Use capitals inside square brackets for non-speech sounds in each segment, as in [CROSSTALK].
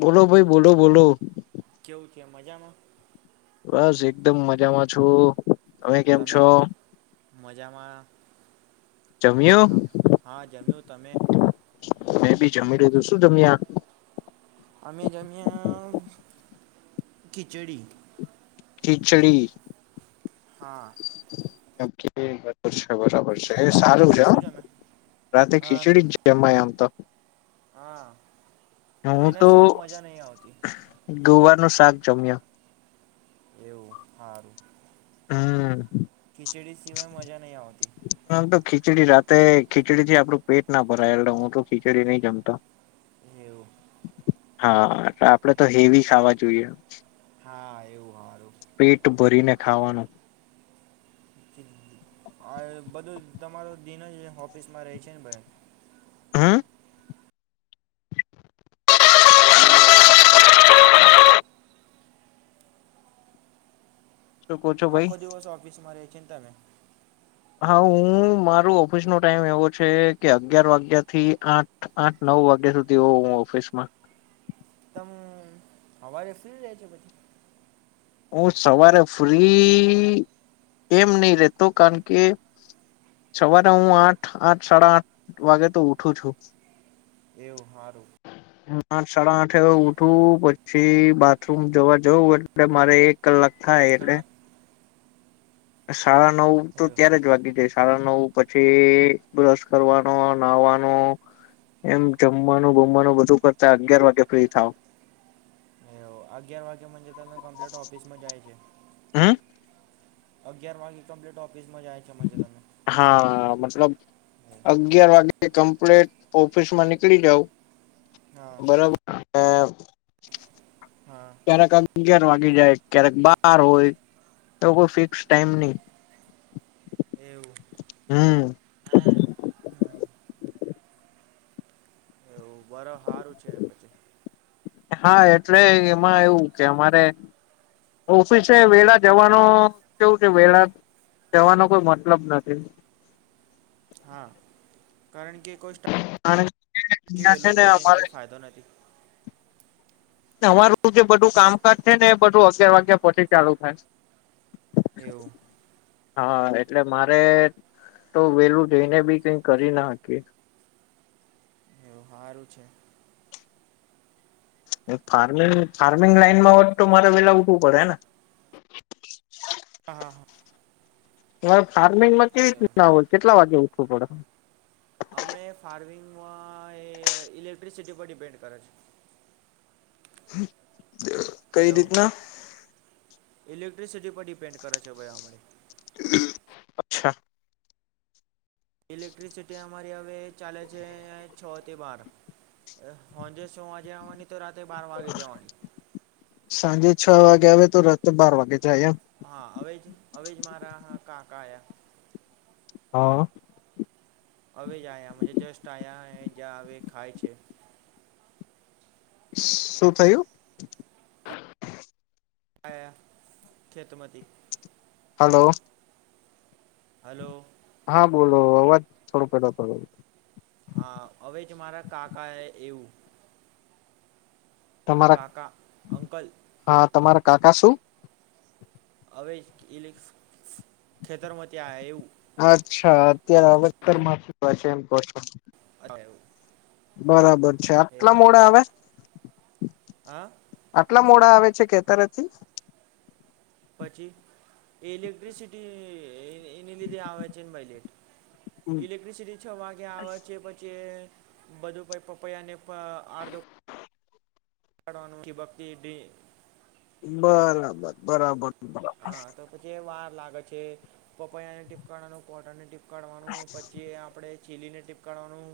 બોલો ભાઈ બોલો બોલો. કેવું ત્યાં મજામાં? બસ એકદમ મજામાં છું ઊં તમે કેમ છો? મજામા જમ્યો ખા હા જમ્યું તમે? મેં બી જમી લીધું શું જમ્યા? અમે જમ્યા આ અ ખીચડી. ખીચડી. હા. કેમ કે એ [UNINTELLIGIBLE] છે બરાબર. છે એ એવું સારું છે તમે હો શું જમે રાતે હા ના ખીચડી જ જમાય આમ તો. હા હું એના તો સિવાય મજા નઈ આવતી. ગોવાર નું શાક જમ્યો? એવું હારુ. હમ્મ. મજા નહીં આવતી આમ તો ખીચડી રાતે ખીચડીથી આપડું પેટ ના ભરાય એટલે હું તો ખીચડી નઈ જમતો. એઉ. હા આપડે તો હેવી સાવા જોઈઅ. હાઆ એવું હારુ. પેટ ભરીને ખાવાનું. આ બધું તમારો દિન જ ઓફિસમાં રેઇ છે ને ભાઈ. હમ [UNINTELLIGIBLE] સ મારે બસ હ [UNINTELLIGIBLE] શું કહો છો ભાઈ આખો દિવસ ઓફિસમાં રહે છે તમે- હા હું માર ઓફિસ નો ટાઈમ એવો છે કે અગિયાર વાગ્યા થી આઠ આઠ નવ વાગ્યા- સુધી હોઉ હું ઓફિસ માં તમે હવારે ફ્રી ર છો પછી હું સવારે ફ્રી એમ નહી રેતો કારણ કે સવારે હું આઠ આઠ સાડા આઠ વાગે તો ઉઠું છું. એવું હારું. હ આઠ સાડા આઠ એ ઉઠું પછી બાથરૂમ જોવા જવું એ મારે એક કલાક એક થાય એટલે કલાક સાડા નવ તો એવું ત્યારે જ વાગી જાય સાડા નવ પછી બ્રશ કરવાનો નવ વાનું એમ જમવાનું ગમવાનું બધું કરતા અગિયાર વાગે ફ્રી થાવ હમ [UNINTELLIGIBLE] તો અગિયાર વાગે તને કમ્પ્લીટ ઓફિસમાં જાય છે. હમ અગિયાર વાગે કમ્લીટ હા મતલબ અગિયાર વાગ્યા એ કમ્પ્લેટ ઓફિસમાં નીકળી જાવ હા બરાબર. હ [UNINTELLIGIBLE] હા ક્યારેક અ અગિયાર વાગી જાય ક્યારેક બાર હોય તો કોઈ ફિક્સ ટાાઈમ નહીં. એવું. હમ. બર સારું છે ને પછી હા એટલે એમાં એવું કે અમારે ઓફિસે વેળ જવાનો કેવું છે વેળ કવાનો કોઈ મતલબ નથી. હા કારણ કે કોઈ સ હણે પછી વહેલું લું જઈને કંઈ ફાયદો નથી. અમારું જે બધું હે કામકાજ છે ને એ બધું અગિયાર વાગ્યા પછી ચાલુ થાય. એવું. હા એટલે મારે તો વેલું જઈને બી કઈ કરી નાખી. એવું સારું છે. ફાર્મિંગ ફાર્મિંગ લાઈનમાં હો તો મારે વેલા ઉઠવું પડે ને હા હા હા. હ ફાર્મિંગમાં કેવી એમ રીત ના હોય કેટલા વાગે ઉઠવું પડે. હમણા ફાર્મિંગમાં એ ઇલેક્ટ્રિસિટી પર ડિપેન્ડ કરે છે. કઈ હેલો રીતના? ઇલેક્ટ્રિસિટી પર ડિપેન્ડ કરે છે ભાઈ અે. અચ્છા. ઇલેક્ટ્રિસિટી અમારી હવે ચાલે છે છ થી બાર. હંજ છ વાગે આવવાની તો રાતે બાર વાગે જવાની સાંજે છ વાગ્યા વજ તો રાત્ર બાર વાગે ચ આઈ? હા અવે જ અવે જ મારા હ કાકા આયા! હા. હવે જ આવયા જસ્ટ આ્યા જ્યાં હવે ખાય છે. શું થયું? આયા ખેતમતી હલો. હલો. હા બોલો અવાજ થોડો પ કર્યો હા હવે જ મારા કાકા એ એવું તમારા કાકા અંકલ હા તમારા કાકા શું? હવે ઇલ ખેતરમથી આવ એવું અચ્છા અત્યારે અવેતર માંથી છે એમ કોછો એવું. બરાબર છે આટલા એવું મોડાે આવે હા. આટલા મોડા આવે છે ખેતરેથી પછી ઇલેક્ટ્રિસિટી એને લીધે આવે છે ને બાઈલેેટ ઇલેક્ટ્રિસિટી છ વાગે આવે છે પછી બધું પ પપૈયાને આડધો [UNINTELLIGIBLE] ભક્તિ બરાબર બરાબર. હા તો પછી એ વાર લાગે છે પપૈયા ને ટીપકનું કોટા ની ટી કઢવાનું પછી આપણે ચીલીને ટીપકાડવાનું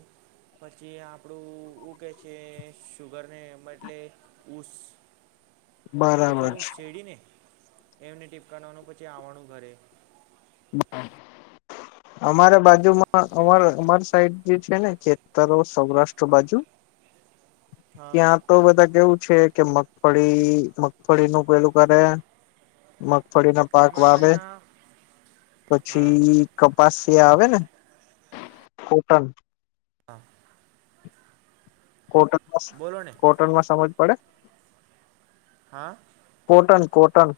પછી આપણું ઉ કે છે શુગર ને એટલે સ [INAUDIBLE] એટલે બરાબર હું છે. શેડીને એમને ટીપકાવાનું પછી આવવાનું ઘરે બ [INAUDIBLE] અમારે બાજુમાં અમાર અમાર સાઈડ જે છે ને ખેતરો સૌરાષ્ટ્ર બાજુ હ [INAUDIBLE] ત્યાં તો બધા કેવું છે. કે મગફળી મગફળી નું પેલું કરે મગફળી ના પાક અમારે તો વાવે એના હા પછી કપાસી આવે આવે ને કોટન હા. કોટણમાં બોલો ને કોટણમાં સમજ પડે- હા. કોટન કોટન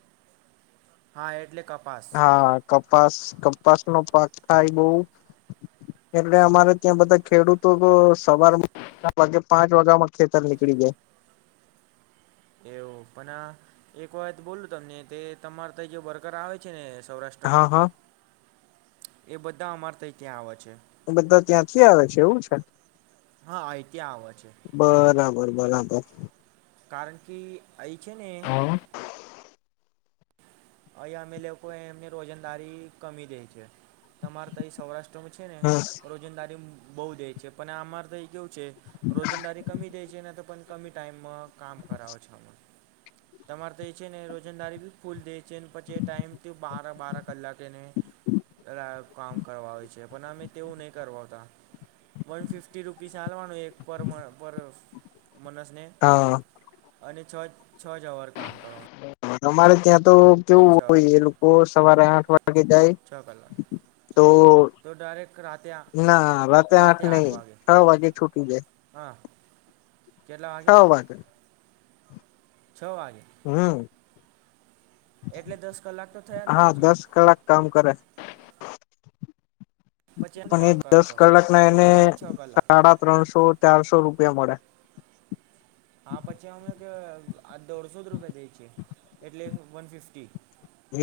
હા એટલે કપાસ હા કપાસ કપાસ નો પાક થાય બહુ એટલે અમારે ત્યાં બધા ખેડૂતો સવાર વાગે પાંચ વાગ્યામાં ખેતર નીકળી જાય [INAUDIBLE] એવું પણ આ એક વાત બોલું તમને તે તમારે ત જે બર્કર આવે છે ને સૌરાષ્ટ્રમાં હા હા એ બધા અમાર ત ત્યાં આવે છે. બધા ત્યાંથી આવે છે એવું છે. હા અ ત્યાં આવે છે. બરાબર બરાબર. કારણ કે અહીં છે ને હા અહીંયા અમે લોકો એમની રોજંદારી કમી દે છે તમારે તો સૌરાષ્ટ્ર છે ને હમ રોજિંદારી બઉુ દે છે પણ અમારે તો એ કેવું છે રોજંદારી કમી દે છે ને તો પણ કમી ટાઈમમાં- કામ કરાવો છો તમારે તો એ છે ને રોજંદારી બી ફૂલ દે ચીનપચે ટાઈમથી બારા બારા કલાકેને કામ કરવા હો છે પણ અમે તેવું નહી કરવાતા વન ફિફ્ટી રૂપીસ હાલવાનું એક પર પર મનસને હા અને છ છ જર કામ કર [UNINTELLIGIBLE] અમારે ત્યાં તો કેવું છ હોય છ એ લોકો સવારે આઠ વાગે જાય કલાક તો તો ડાયરેક રાતે આ ના રાતે આઠ નહી છ વાગે છૂટી જાય હા કેટલા વાગે છ વાગે? હમ. એટલે દસ કલાક તો થયા ને હા પછી દસ કલાક કામ કરે. પછી અમને અને કામ એ દસ કરાવતા પછી કલાકના એને ખાલી છ કલાક સાડા ત્રણસો ચારસો રૂપ રિયા મડે. હા પછી અમે કે આ દોઢસો જ રૂપિયા જઈ છ, એટલે વન ફિફ્ટી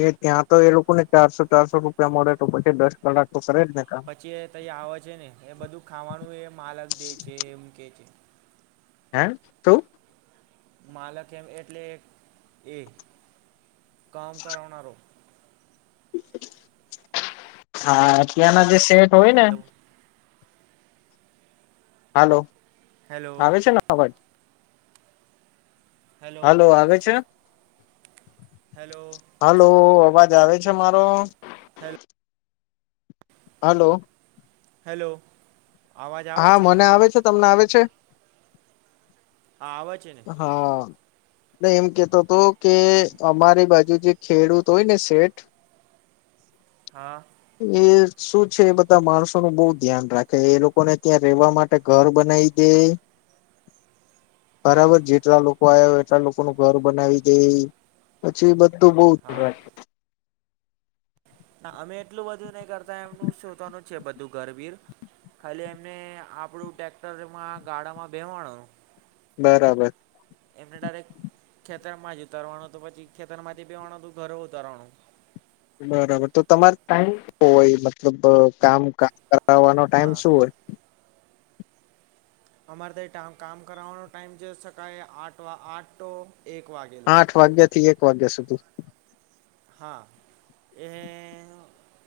એ ત્યાં તો એ લોકોને ચારસો ચારસો રૂપિયા મળે તો પછી દસ કલાક તો કરે જ ને કામ પછી એ ત આવે છે ને એ બધું ખાવાનું એ માલક દે છે એમ કે છે હે તો માલક એમ એટલે એ કામ કરના રો હા ત્યાંના જે સેટ હોય ને હાલો હેલો આવે છે ને અવાજ હેલો હાલો આવે છે? હેલો હલો અવાજ આવે છે મારો? Hello hello. હેલો. અવાજ આવે હા છે ને મને આવે છે, તમને આવે છે? હા આવ છે ને. હા એમ કેતો હતો કે અમારી બાજુ જે ખેડૂત હોય ને શેઠ [UNINTELLIGIBLE] હા એ શું છે એ બધા માણસો ન બહુ ધ્યાન રાખે એ લોકોને ત્યાં રહેેવા માટે ઘર બનાવી દે [INAUDIBLE] બરાબર જેટલા લોકો આવય એટલા લોકોનું ઘર બનાવી દે પછી બધ હા [UNINTELLIGIBLE] ના અમે એટલું બધું નહી કરતા એમનું શોતાનું છે બધું ગરવીર ખાલી એમને આપણું ટેક્ટરમાં ગાળામાં બેવાણ બરાબર. એમને ડાયરેક્ટ ખેતર માં જ ઉતરવાનું તો પછી ખેતર માંથી બેહવાનું તો ઘરે ઉતરવાનું બરાબર તો તમારે ટાઈમ હોય મતલબ કામ વાનો હા ટાઈમ શું હોય? અમારે તો કામ કરવાનો ટાઈમ જો શકાય આ આઠો એક વાગે લી ક દ સુ ત [UNINTELLIGIBLE] હા એ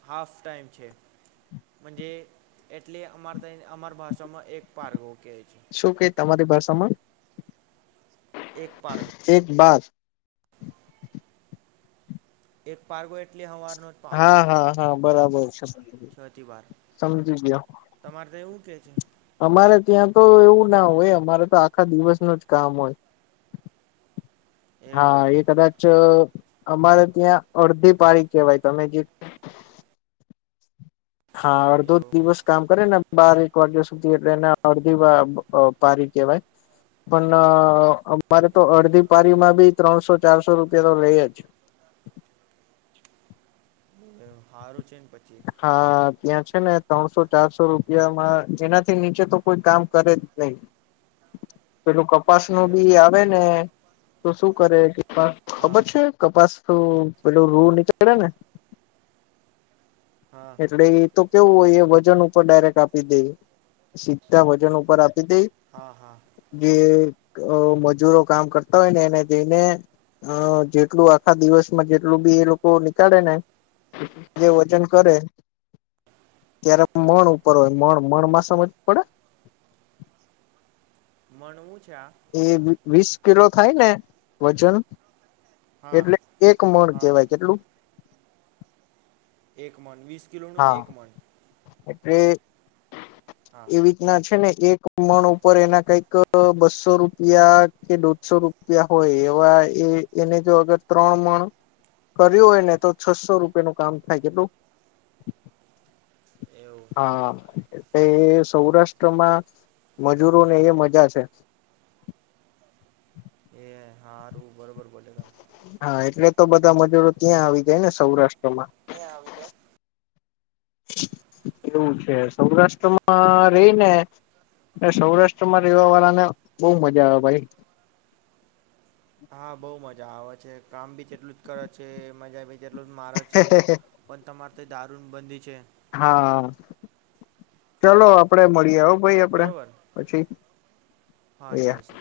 હાફ ટાઈમ છે. જ એટલે અમાર અમાર ભાષામાં એક પારગો કે શું ક તમારી ભાષામાં? એક પાર્ક [INAUDIBLE] એક પાર્ગો એટલી હવા હા હા હા બરાબર છે છ થી બાર સમજી ગયો. તમારે તો એવું કે છે અમારે ત્યાં તો એવું ના હોય અમારે તો આખા દિવસનું જ કામ હોય [INAUDIBLE] હા એ એવું કદાચ અમારે ત્યાં અડધી પારીખ કેહેવાય તમે જે હા અધો એવું દિવસ કામ કરે બારક વાગ્યા સુધી એટલે એને અડધી પારી કહેવાય પણ અમારે તો એવું અડધી પારીમાં બી ત્રણસો ચારસો રૂપિયા તો રે જ હારું ચિ હા ત્યાં છે ને ત્રણસો ચારસો રૂપિયામાં જેનાથી નીચે તો કોઈ કામ કરે જ નહી પેલું ક કપાસ નું એવું બી આવે ને તો શું કરે ખબર હા છે કપાસ તોું પેલું રૂડ નીકળે ને હા એટલે એ તો કેવું હોય એ વજન ઉપર ડાયરેક્ટ આપી દે સીધા વજન ઉપર આપ હા હા જે મજૂરો કામ કરતા હોય ને એને જઈને અ જેટલું આખા દિવસમાં જેટલું બી એ લોકો નીકળે ને જે વજન કરે ત્યારે મણ ઉપર હોય મ મણ માં સમજ પડે મણવું છે આ એ વીસ કિલો થાય ને વજન હા એટલે એક મણ હા કેવાય કેટલું એક મન વીસ કિલોનું એક મણ અરે હા એ રીતના છે ને એક મણ ઉપર એના કઈક બસો રૂપિયા કે દોઢસો રૂપિયા હોય એવા એ એને જો અગર ત્રણ માણ કર્યું હોય ને તો છસો રૂપિયા નું કામ થાય કેટલું [INAUDIBLE] એવું હા એટલે સૌરાષ્ટ્રમાં મજૂરો ને એ મજા છે એ ું બરોબર બોલે તમે હા એટલે તો બધા મજૂરો ત્યાં આવી જાય ને સૌરાષ્ટ્રમાં કત્યાં આવી ગ્યા એમ એવું છે સૌરાષ્ટ્રમાં રહી ને સૌરાષ્ટ્ર માં રહેેવા વાળા ને બહુ મજા આવે ભાઈ હા બઉ મજા આવે છે કામ બી તેટલું જ કરે છે મજા બ જેટલો મારા છે પણ તમારે તો દારૂ બંધી છે હા ચલોો આપડે મળી આવ ભાઈ આપડે બરોબર પછી હા એ ચાલશે